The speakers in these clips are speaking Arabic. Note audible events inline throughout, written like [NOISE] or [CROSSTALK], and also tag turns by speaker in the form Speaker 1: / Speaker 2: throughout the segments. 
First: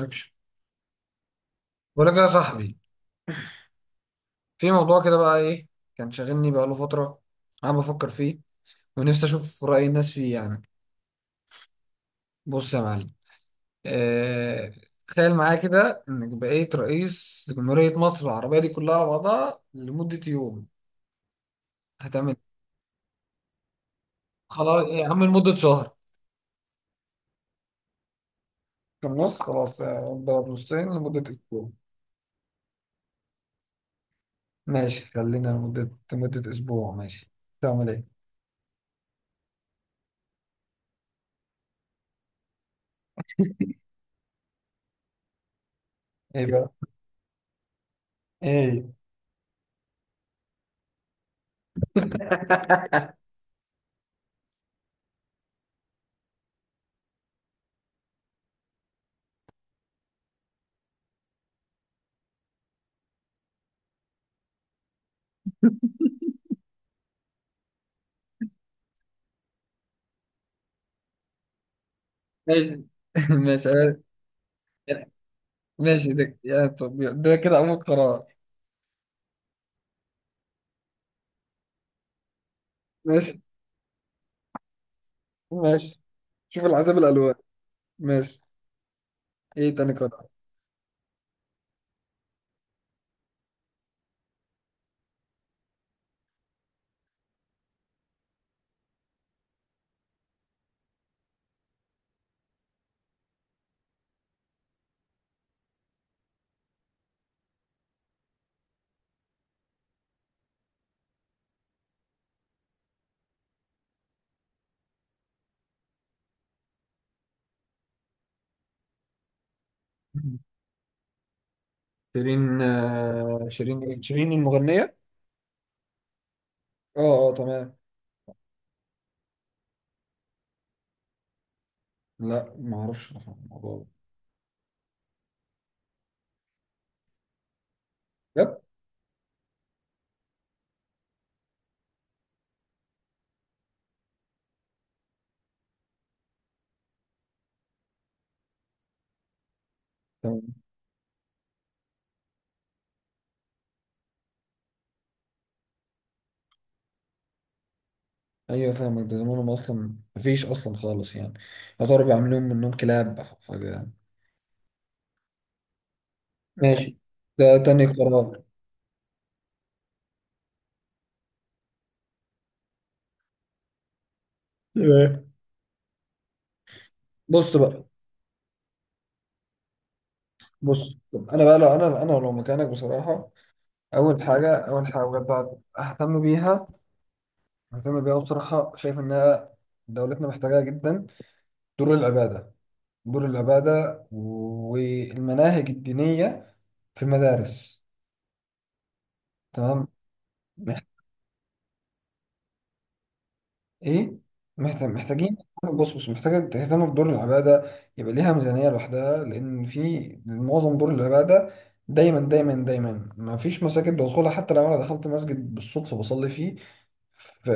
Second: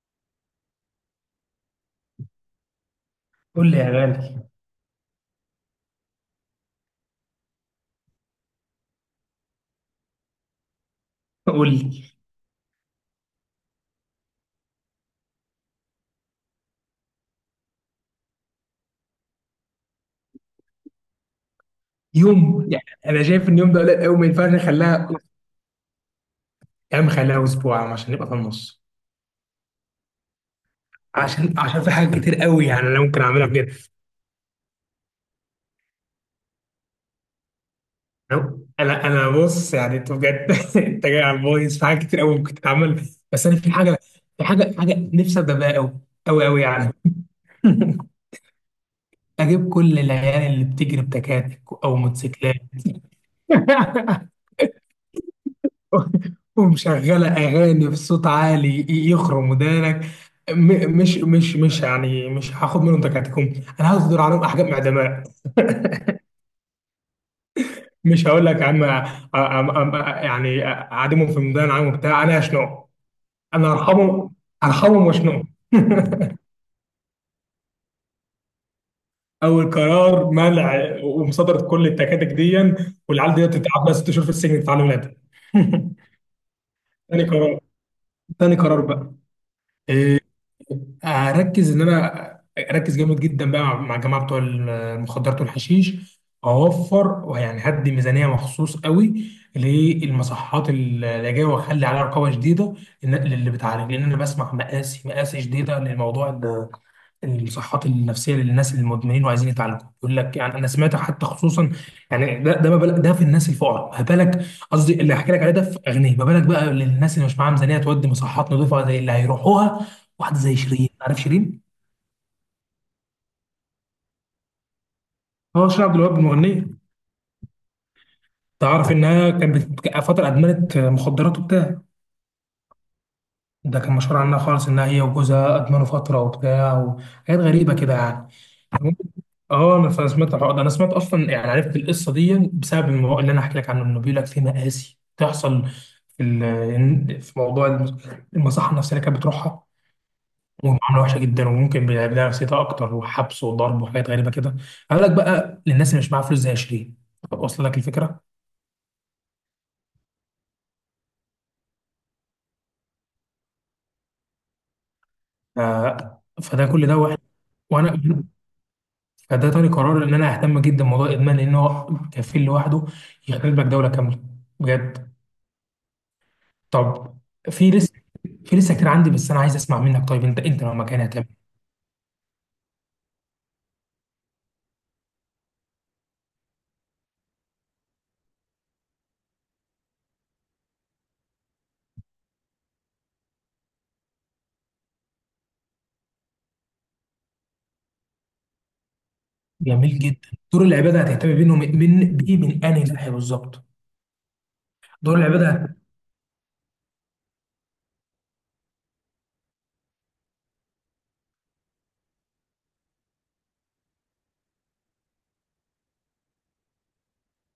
Speaker 1: اكشن. بقول لك يا صاحبي،
Speaker 2: قول لي يا غالي،
Speaker 1: في موضوع كده بقى، ايه كان شاغلني بقى له فتره، انا بفكر فيه ونفسي اشوف راي الناس فيه يعني.
Speaker 2: قول لي.
Speaker 1: بص يا معلم، آه... تخيل معايا كده انك بقيت رئيس لجمهوريه مصر العربيه دي كلها على بعضها لمده يوم، هتعمل إيه؟
Speaker 2: يوم، يعني انا شايف ان يوم ده قليل قوي، ما ينفعش
Speaker 1: خلاص إيه يا
Speaker 2: نخليها.
Speaker 1: عم، لمده شهر.
Speaker 2: يا عم خليها اسبوع يا عم عشان نبقى في النص.
Speaker 1: في النص خلاص، اضرب نصين لمده
Speaker 2: عشان
Speaker 1: اسبوع.
Speaker 2: عشان في حاجات كتير قوي، يعني انا ممكن اعملها بجد.
Speaker 1: ماشي، خلينا لمده اسبوع، ماشي. تعمل ايه؟
Speaker 2: انا انا أنا بص، يعني انت بجد. [LAUGHS] انت جاي على البايظ، في حاجات كتير قوي ممكن تتعمل. بس انا في حاجه، في حاجه نفسي ابدا بيها قوي قوي
Speaker 1: ايه
Speaker 2: قوي
Speaker 1: بقى؟
Speaker 2: يعني. [LAUGHS]
Speaker 1: ايه؟
Speaker 2: اجيب كل العيال اللي بتجري بتكاتك او موتوسيكلات.
Speaker 1: [LAUGHS]
Speaker 2: [LAUGHS] [LAUGHS] ومشغلة أغاني بصوت عالي يخرم ودانك. م- مش مش مش يعني مش هاخد منهم تكاتكهم، أنا هصدر عليهم أحكام إعدامات. مش هقول لك يا عم، يعني أعدمهم في ميدان عام وبتاع، أنا
Speaker 1: ماشي.
Speaker 2: هشنقهم.
Speaker 1: [LAUGHS] ماشي،
Speaker 2: أنا هرحمهم، هرحمهم وأشنقهم.
Speaker 1: ماشي
Speaker 2: [LAUGHS]
Speaker 1: ده، يا طب ده كده أول قرار.
Speaker 2: أول قرار: منع ومصادرة كل التكاتك دي، والعيال
Speaker 1: ماشي،
Speaker 2: دي تتعب لها 6 شهور في السجن تتعلم لها. [LAUGHS]
Speaker 1: ماشي. شوف العذاب
Speaker 2: تاني
Speaker 1: الألوان.
Speaker 2: قرار،
Speaker 1: ماشي.
Speaker 2: تاني قرار بقى،
Speaker 1: إيه تاني
Speaker 2: إيه،
Speaker 1: قرار؟
Speaker 2: هركز ان انا اركز جامد جدا بقى مع الجماعه بتوع المخدرات والحشيش. اوفر، ويعني هدي ميزانيه مخصوص قوي للمصحات اللي جايه، واخلي عليها رقابه شديده للي بتعالج. لان انا بسمع مقاسي مقاسي شديده للموضوع، الصحات النفسيه للناس المدمنين وعايزين يتعالجوا. يقول لك يعني انا سمعت حتى خصوصا، يعني ده ما بالك، ده في الناس الفقراء ما بالك. قصدي اللي هحكي لك عليه ده في اغنيه، ما بالك بقى للناس اللي مش معاها ميزانيه تودي مصحات نظيفه زي اللي هيروحوها. واحده زي شيرين، عارف شيرين؟
Speaker 1: شيرين، آه، شيرين إيه؟ شيرين المغنية؟
Speaker 2: اه، شيرين عبد الوهاب المغنيه.
Speaker 1: اه. اه تمام.
Speaker 2: تعرف انها كانت فتره ادمنت مخدرات وبتاع.
Speaker 1: لا، ما اعرفش الموضوع
Speaker 2: ده
Speaker 1: ده.
Speaker 2: كان مشهور عنها خالص، انها هي وجوزها ادمنوا فتره وبتاع، وحاجات غريبه كده يعني.
Speaker 1: بجد؟
Speaker 2: اه انا سمعت الحوار ده، انا سمعت اصلا، يعني عرفت القصه دي بسبب الموضوع اللي انا هحكي لك عنه، انه بيقول لك في مآسي بتحصل في في موضوع المصحه النفسيه اللي كانت بتروحها،
Speaker 1: تمام.
Speaker 2: ومعامله وحشه جدا، وممكن بيلعب لها نفسيتها اكتر، وحبس وضرب وحاجات غريبه كده. قال لك بقى للناس اللي مش معاها فلوس زي شيرين، واصل لك الفكره.
Speaker 1: ايوه، فاهمك، ده زمانهم اصلا مفيش اصلا خالص يعني. يا ترى بيعملوا منهم كلاب أو حاجه يعني.
Speaker 2: ف... فده كل
Speaker 1: ماشي،
Speaker 2: ده واحد.
Speaker 1: ده تاني
Speaker 2: وانا
Speaker 1: قرار.
Speaker 2: [CLEARS THROAT] فده تاني قرار، ان انا اهتم جدا بموضوع الادمان، لان هو كفيل لوحده يخرب لك دوله كامله بجد.
Speaker 1: تمام.
Speaker 2: طب،
Speaker 1: بص
Speaker 2: في
Speaker 1: بقى.
Speaker 2: لسه، كتير عندي، بس انا عايز اسمع منك. طيب، انت لو
Speaker 1: بص،
Speaker 2: مكاني هتعمل
Speaker 1: طب انا بقى لو انا لو مكانك بصراحه، اول حاجه، اول حاجه بجد ههتم بيها، مهتم بيها بصراحة، شايف إنها دولتنا محتاجاها جدا، دور العبادة، دور العبادة والمناهج الدينية في المدارس.
Speaker 2: إيه؟
Speaker 1: تمام.
Speaker 2: جميل جدا. دور
Speaker 1: مح...
Speaker 2: العباده هتهتم بينه من بايه؟ من انهي ناحيه بالظبط؟
Speaker 1: إيه؟
Speaker 2: دور
Speaker 1: محتاجين.
Speaker 2: العباده.
Speaker 1: بص بص، محتاجة تهتم بدور العبادة، يبقى ليها ميزانية لوحدها، لأن في معظم دور العبادة دايما دايما ما فيش مساجد بدخلها. حتى لو أنا دخلت مسجد بالصدفة بصلي فيه، ف-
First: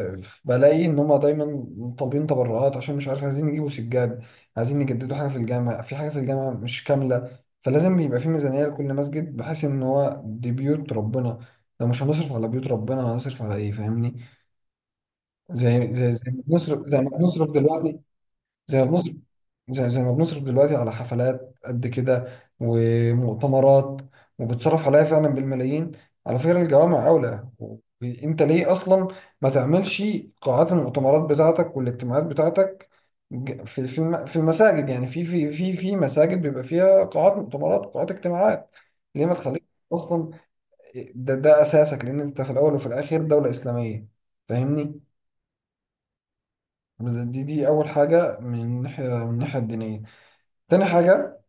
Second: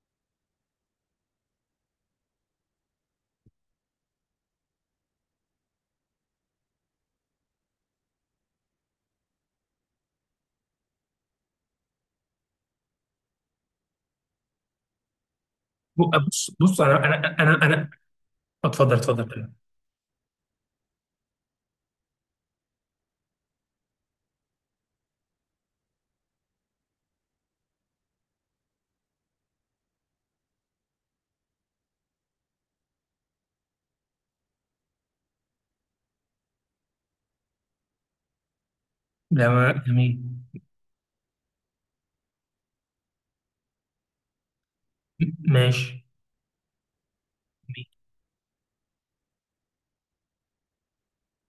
Speaker 1: بلاقي ان هم دايما طالبين تبرعات، عشان مش عارف، عايزين يجيبوا سجاد، عايزين يجددوا حاجه في الجامع، في حاجه في الجامع مش كامله. فلازم يبقى في ميزانيه لكل مسجد، بحيث ان هو دي بيوت ربنا. لو مش هنصرف على بيوت ربنا هنصرف على ايه؟ فاهمني؟ زي زي ما
Speaker 2: بص بص،
Speaker 1: بنصرف، زي
Speaker 2: انا
Speaker 1: ما
Speaker 2: انا
Speaker 1: بنصرف
Speaker 2: انا انا
Speaker 1: دلوقتي زي ما
Speaker 2: اتفضل
Speaker 1: بنصرف
Speaker 2: اتفضل.
Speaker 1: زي ما بنصرف دلوقتي على حفلات قد كده ومؤتمرات، وبتصرف عليها فعلا بالملايين. على فكرة الجوامع أولى. انت ليه أصلا ما تعملش قاعات المؤتمرات بتاعتك والاجتماعات بتاعتك، في المساجد؟ يعني في مساجد بيبقى فيها قاعات مؤتمرات وقاعات اجتماعات. ليه ما
Speaker 2: لا،
Speaker 1: تخليك
Speaker 2: جميل.
Speaker 1: أصلا، ده ده أساسك، لأن أنت في الأول وفي الآخر دولة إسلامية. فاهمني؟
Speaker 2: ماشي.
Speaker 1: دي أول
Speaker 2: جميل.
Speaker 1: حاجة من الناحية من الناحية الدينية. تاني حاجة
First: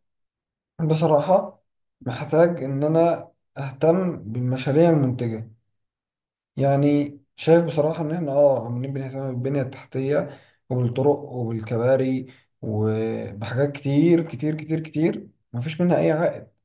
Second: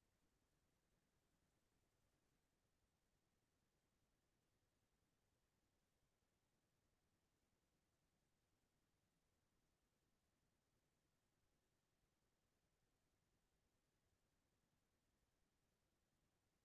Speaker 1: بصراحة، محتاج إن أنا أهتم بالمشاريع المنتجة. يعني شايف بصراحة إن إحنا آه عمالين بنهتم بالبنية التحتية وبالطرق وبالكباري وبحاجات كتير، مفيش منها أي عائد.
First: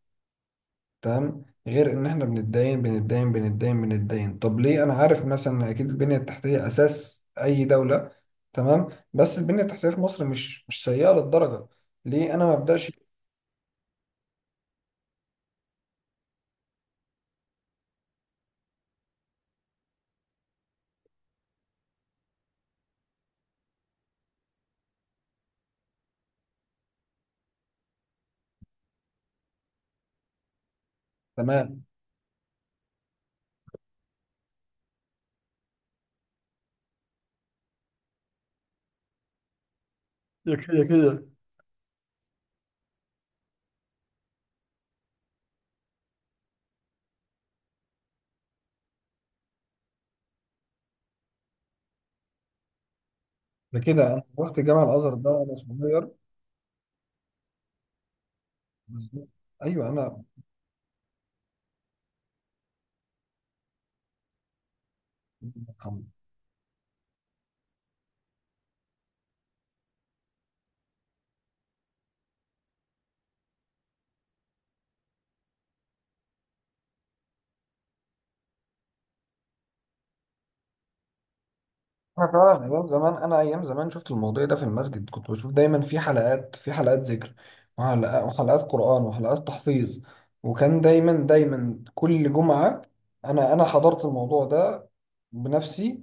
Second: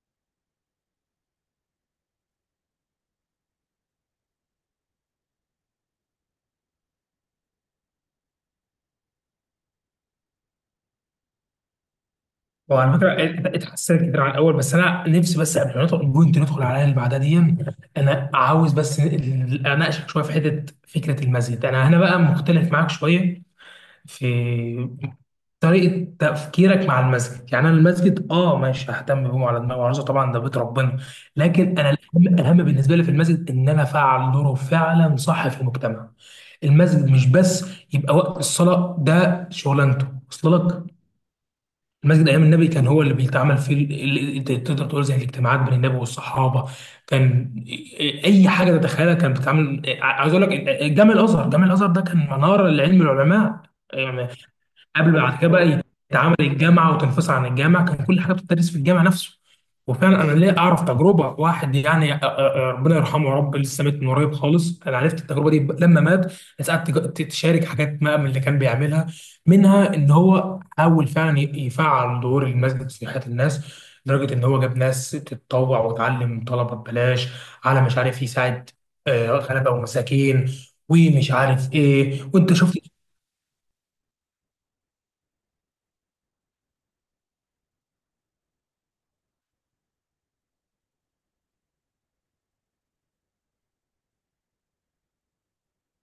Speaker 1: تمام؟ غير إن إحنا بنتداين. طب ليه؟ أنا عارف مثلا إن أكيد البنية التحتية أساس أي دولة، تمام، بس البنية التحتية في مصر مش سيئة للدرجة، ليه أنا ما
Speaker 2: هو
Speaker 1: أبدأش؟
Speaker 2: على فكره اتحسنت كتير عن الاول، بس انا نفسي بس قبل ما ندخل البوينت ندخل على اللي بعدها دي. انا عاوز بس اناقشك شويه في حته فكره المسجد، انا هنا بقى مختلف معاك شويه في طريقة تفكيرك مع المسجد. يعني أنا المسجد، آه، ماشي، ههتم بيه على دماغي وعروسه، طبعا ده بيت ربنا. لكن
Speaker 1: تمام.
Speaker 2: أنا، الأهم الأهم بالنسبة لي في المسجد إن أنا أفعل دوره فعلا صح في المجتمع. المسجد مش بس يبقى وقت الصلاة ده شغلانته، وصل لك.
Speaker 1: يا كده.
Speaker 2: المسجد أيام النبي كان هو اللي بيتعمل فيه تقدر تقول زي الاجتماعات بين النبي والصحابة. كان أي حاجة تتخيلها كانت بتتعمل، عايز أقول لك جامع الأزهر. جامع الأزهر ده كان منارة لعلم العلماء
Speaker 1: ده كده انا
Speaker 2: يعني.
Speaker 1: رحت جامع
Speaker 2: قبل
Speaker 1: الازهر ده
Speaker 2: بعد كده
Speaker 1: وانا
Speaker 2: بقى
Speaker 1: صغير.
Speaker 2: يتعامل الجامعه وتنفصل عن الجامعه، كان كل حاجه بتدرس في الجامعه
Speaker 1: بالظبط.
Speaker 2: نفسه.
Speaker 1: ايوه
Speaker 2: وفعلا
Speaker 1: انا.
Speaker 2: انا ليه اعرف تجربه واحد، يعني ربنا يرحمه يا رب، لسه مات من قريب خالص، انا عرفت التجربه دي لما مات. ناس قعدت تشارك حاجات ما من اللي كان بيعملها، منها ان هو حاول فعلا يفعل دور المسجد في حياه الناس، لدرجه ان هو جاب ناس تتطوع وتعلم طلبه ببلاش، على مش عارف يساعد، آه، غلبه ومساكين، ومش عارف ايه،
Speaker 1: انا
Speaker 2: وانت
Speaker 1: فعلا
Speaker 2: شفت.
Speaker 1: ايام زمان، شفت الموضوع ده في المسجد، كنت بشوف دايما في حلقات ذكر، وحلقات قرآن، وحلقات تحفيظ. وكان دايما كل جمعة. انا حضرت الموضوع ده بنفسي.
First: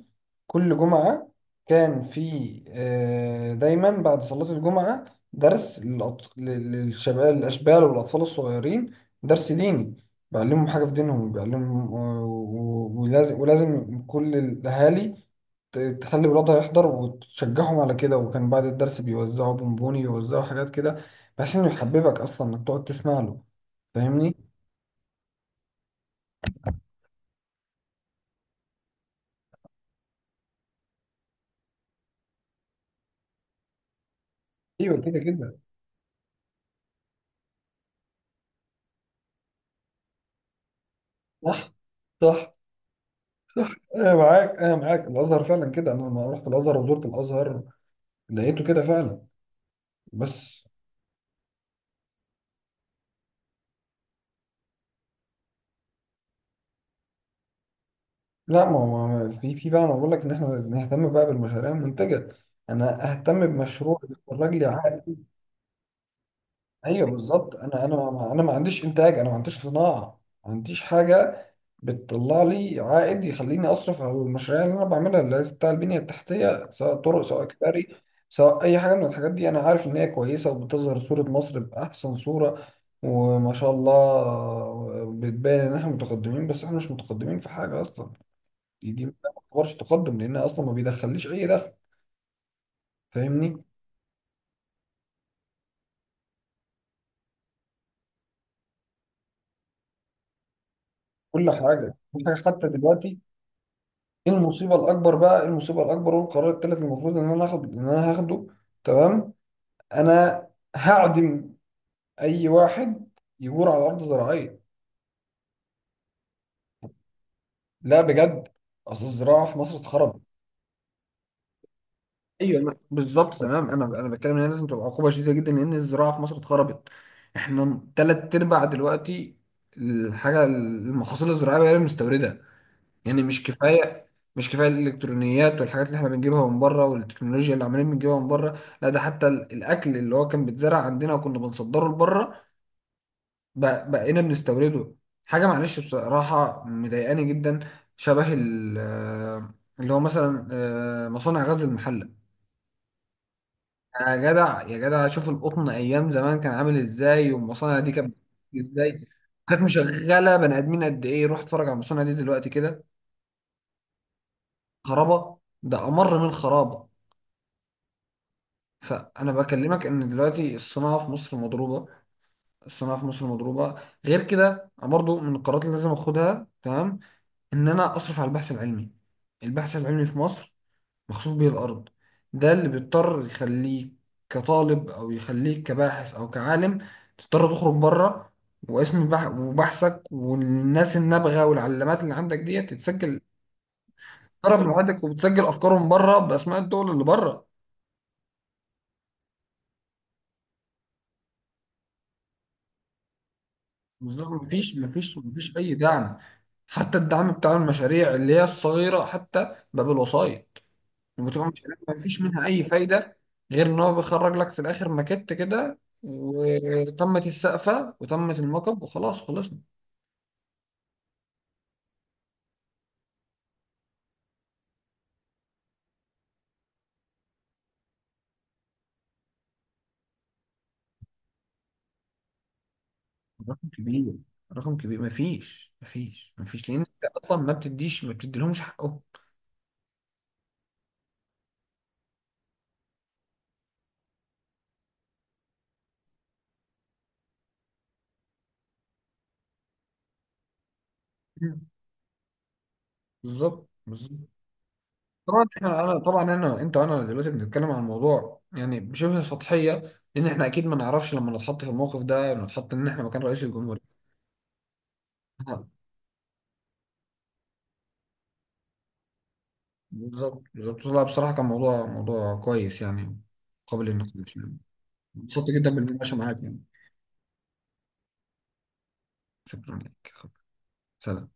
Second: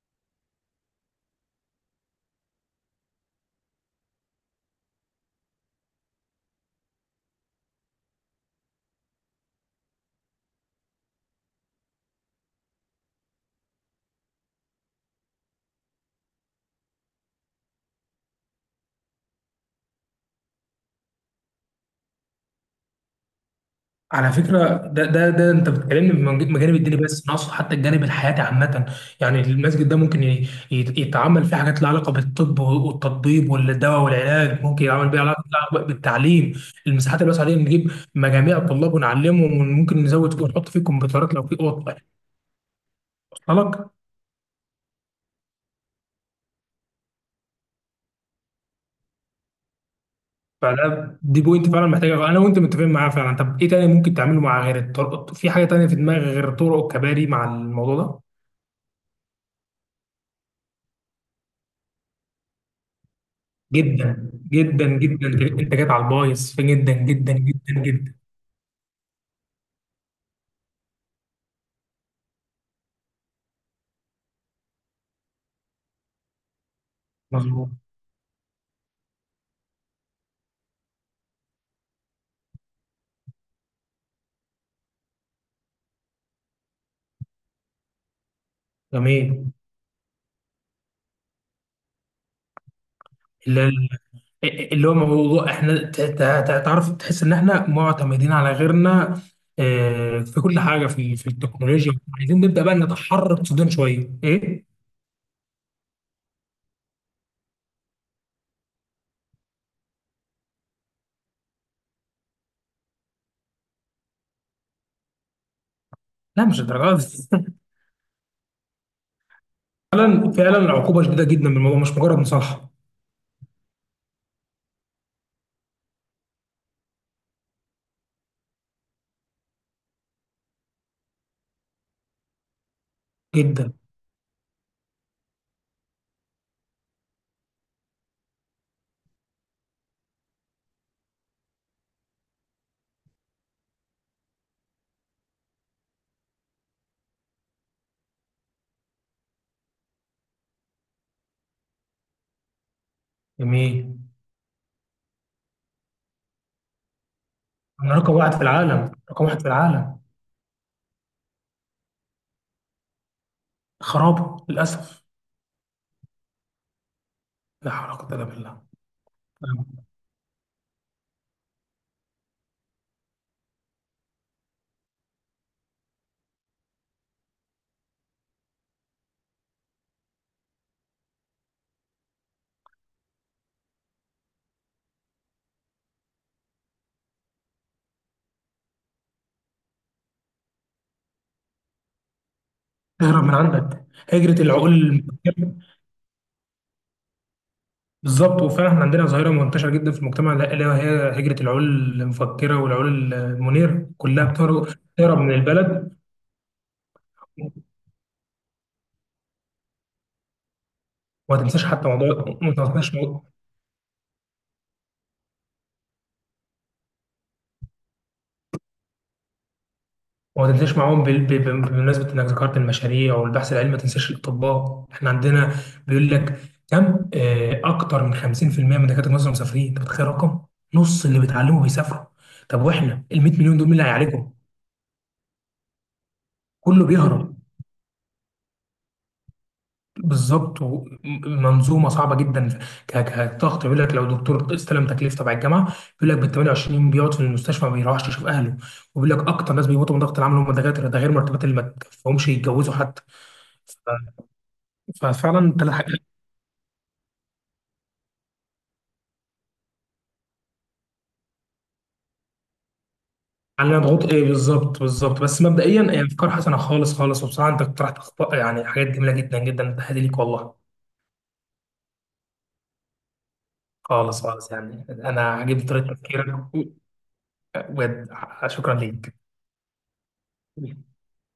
Speaker 1: كل جمعة كان في، آه، دايما بعد صلاة الجمعة، درس للشباب الاشبال والاطفال الصغيرين، درس ديني بيعلمهم حاجة في دينهم، بيعلمهم، آه، ولازم كل الاهالي تخلي ولادها يحضر وتشجعهم على كده. وكان بعد الدرس بيوزعوا بونبوني، بيوزعوا حاجات كده بحيث انه يحببك اصلا انك تقعد تسمع له،
Speaker 2: على
Speaker 1: فاهمني؟
Speaker 2: فكرة ده انت بتكلمني من مجانب الديني، بس انا اقصد حتى الجانب الحياتي عامة. يعني المسجد ده ممكن يتعمل فيه حاجات لها علاقة بالطب والتطبيب والدواء والعلاج، ممكن
Speaker 1: ايوه
Speaker 2: يعمل
Speaker 1: كده،
Speaker 2: بيها علاقة،
Speaker 1: كده
Speaker 2: لها علاقة بالتعليم. المساحات الواسعة دي نجيب مجاميع الطلاب ونعلمهم، وممكن نزود ونحط فيه كمبيوترات لو في
Speaker 1: صح،
Speaker 2: اوض،
Speaker 1: صح.
Speaker 2: وصل لك.
Speaker 1: انا معاك، انا معاك. الازهر فعلا كده، انا لما رحت الازهر وزرت الازهر لقيته كده فعلا. بس،
Speaker 2: فده دي بوينت فعلا محتاجة، انا وانت متفقين معاها فعلا. طب ايه تاني ممكن تعمله مع غير الطرق؟ في حاجة تانية في دماغك غير الطرق والكباري مع الموضوع ده؟
Speaker 1: لا ما هو في بقى، انا بقول لك ان احنا نهتم بقى بالمشاريع المنتجه. انا اهتم بمشروع
Speaker 2: جدا
Speaker 1: يخرج لي
Speaker 2: جدا
Speaker 1: عائد.
Speaker 2: جدا، انت جات على البايظ جدا
Speaker 1: ايوه
Speaker 2: جدا
Speaker 1: بالظبط،
Speaker 2: جدا
Speaker 1: انا انا
Speaker 2: جدا.
Speaker 1: ما انا ما عنديش انتاج، انا ما عنديش صناعه، ما عنديش حاجه بتطلع لي عائد يخليني اصرف على المشاريع اللي انا بعملها، اللي هي بتاع البنيه التحتيه، سواء طرق، سواء
Speaker 2: مظبوط.
Speaker 1: كباري، سواء اي حاجه من الحاجات دي. انا عارف ان هي كويسه وبتظهر صوره مصر باحسن صوره، وما شاء الله بتبان ان احنا متقدمين، بس احنا مش متقدمين في حاجه اصلا. دي ما
Speaker 2: جميل.
Speaker 1: تعتبرش تقدم لانها اصلا ما بيدخليش اي دخل، فاهمني؟
Speaker 2: اللي, اللي هو موضوع احنا تعرف تحس ان احنا معتمدين على غيرنا، آه، في كل حاجه، في
Speaker 1: كل حاجه،
Speaker 2: التكنولوجيا.
Speaker 1: كل حاجه
Speaker 2: عايزين نبدا
Speaker 1: حتى
Speaker 2: بقى
Speaker 1: دلوقتي.
Speaker 2: نتحرر صدورنا شويه
Speaker 1: ايه
Speaker 2: ايه.
Speaker 1: المصيبه الاكبر بقى، إيه المصيبه الاكبر والقرار الثالث المفروض ان انا هاخد ان انا هاخده. تمام؟ انا هعدم اي واحد يجور على ارض زراعيه.
Speaker 2: لا، مش الدرجات دي. [LAUGHS]
Speaker 1: لا بجد، اصل الزراعه في مصر اتخربت.
Speaker 2: فعلا فعلا العقوبه شديده جدا من الموضوع، مش مجرد
Speaker 1: ايوه
Speaker 2: مصالحه.
Speaker 1: بالظبط تمام. انا بتكلم ان هي لازم تبقى عقوبه شديده جدا، لان الزراعه في مصر اتخربت. احنا تلات ارباع دلوقتي الحاجه، المحاصيل الزراعيه هي اللي مستورده. يعني مش
Speaker 2: جدا.
Speaker 1: كفايه، مش كفايه الالكترونيات والحاجات اللي احنا بنجيبها من بره والتكنولوجيا اللي عمالين بنجيبها من بره. لا ده حتى الاكل اللي هو كان بيتزرع عندنا وكنا بنصدره لبره، بقينا بنستورده. حاجه معلش بصراحه مضايقاني جدا، شبه اللي هو مثلا، آه، مصانع غزل المحله.
Speaker 2: جميل.
Speaker 1: يا جدع، يا جدع شوف القطن ايام زمان كان عامل ازاي، والمصانع دي
Speaker 2: انا رقم
Speaker 1: كانت
Speaker 2: واحد في
Speaker 1: بتمشي
Speaker 2: العالم،
Speaker 1: ازاي،
Speaker 2: رقم واحد في
Speaker 1: كانت
Speaker 2: العالم.
Speaker 1: مشغله بني ادمين قد ايه. روح اتفرج على المصانع دي دلوقتي كده،
Speaker 2: خراب للاسف.
Speaker 1: خرابه، ده امر من خرابه.
Speaker 2: لا حول ولا قوه الا بالله.
Speaker 1: فانا بكلمك ان دلوقتي الصناعه في مصر مضروبه، الصناعه في مصر مضروبه. غير كده أنا برضو من القرارات اللي لازم اخدها، تمام، ان انا اصرف على البحث العلمي. البحث العلمي في مصر مخسوف به الارض. ده اللي بيضطر يخليك كطالب، او يخليك كباحث او كعالم، تضطر تخرج بره. واسم وبحثك والناس النابغه والعلامات اللي عندك ديت تتسجل،
Speaker 2: تهرب من عندك، هجرة
Speaker 1: تضرب
Speaker 2: العقول
Speaker 1: لوحدك، وبتسجل
Speaker 2: المفكرة.
Speaker 1: افكارهم بره باسماء الدول اللي بره.
Speaker 2: بالظبط، وفعلا احنا عندنا ظاهرة منتشرة جدا في المجتمع ده، اللي هي هجرة العقول المفكرة والعقول المنيرة، كلها
Speaker 1: بالظبط،
Speaker 2: بتهرب، تهرب من
Speaker 1: مفيش أي
Speaker 2: البلد.
Speaker 1: دعم. حتى الدعم بتاع المشاريع اللي هي الصغيرة حتى بقى بالوسايط،
Speaker 2: وما
Speaker 1: بتبقى
Speaker 2: تنساش
Speaker 1: مشاريع
Speaker 2: حتى
Speaker 1: مفيش
Speaker 2: موضوع،
Speaker 1: منها
Speaker 2: ما
Speaker 1: أي
Speaker 2: تنساش
Speaker 1: فايدة،
Speaker 2: موضوع،
Speaker 1: غير إن هو بيخرج لك في الآخر ماكيت كده، وتمت السقفة وتمت الموكب وخلاص خلصنا.
Speaker 2: وما تنساش معاهم بمناسبة انك ذكرت المشاريع والبحث العلمي، ما تنساش الاطباء. احنا عندنا بيقول لك كم، آه، اكتر من 50% من دكاترة مصر مسافرين. انت متخيل رقم؟ نص اللي بيتعلموا بيسافروا. طب واحنا ال 100 مليون دول،
Speaker 1: رقم
Speaker 2: مين اللي
Speaker 1: كبير،
Speaker 2: هيعالجهم؟
Speaker 1: رقم كبير. مفيش، لأن
Speaker 2: كله
Speaker 1: أنت
Speaker 2: بيهرب،
Speaker 1: أصلا ما بتديش، ما بتديلهمش حقهم.
Speaker 2: بالظبط. منظومه صعبه جدا. كضغط، يقول لك لو دكتور استلم تكليف تبع الجامعه بيقول لك بال 28 يوم بيقعد في المستشفى ما بيروحش يشوف اهله، وبيقول لك اكتر ناس بيموتوا من ضغط العمل هم الدكاتره، ده غير مرتبات اللي
Speaker 1: مم.
Speaker 2: ما تكفيهمش يتجوزوا حتى.
Speaker 1: بالظبط،
Speaker 2: ف-
Speaker 1: بالظبط. طبعا
Speaker 2: ففعلا ثلاث
Speaker 1: احنا، انا
Speaker 2: حاجات
Speaker 1: طبعا انا انت وانا دلوقتي بنتكلم عن الموضوع يعني بشبه سطحيه، لان احنا اكيد ما نعرفش لما نتحط في الموقف ده، نتحط ان احنا مكان رئيس
Speaker 2: علينا
Speaker 1: الجمهوريه.
Speaker 2: ضغوط، ايه بالظبط بالظبط. بس
Speaker 1: آه،
Speaker 2: مبدئيا هي افكار حسنه خالص خالص، وبصراحه انت اقترحت، يعني حاجات جميله جدا جدا، تحياتي ليك
Speaker 1: بالظبط،
Speaker 2: والله.
Speaker 1: بالظبط. لا بصراحه كان موضوع كويس يعني، قابل
Speaker 2: خالص
Speaker 1: للنقاش
Speaker 2: خالص،
Speaker 1: يعني.
Speaker 2: يعني انا
Speaker 1: انبسطت
Speaker 2: عجبني
Speaker 1: جدا
Speaker 2: طريقه
Speaker 1: بالمناقشه
Speaker 2: تفكيرك
Speaker 1: معاك يعني.
Speaker 2: بجد. شكرا
Speaker 1: شكرا لك.
Speaker 2: ليك.
Speaker 1: سلام.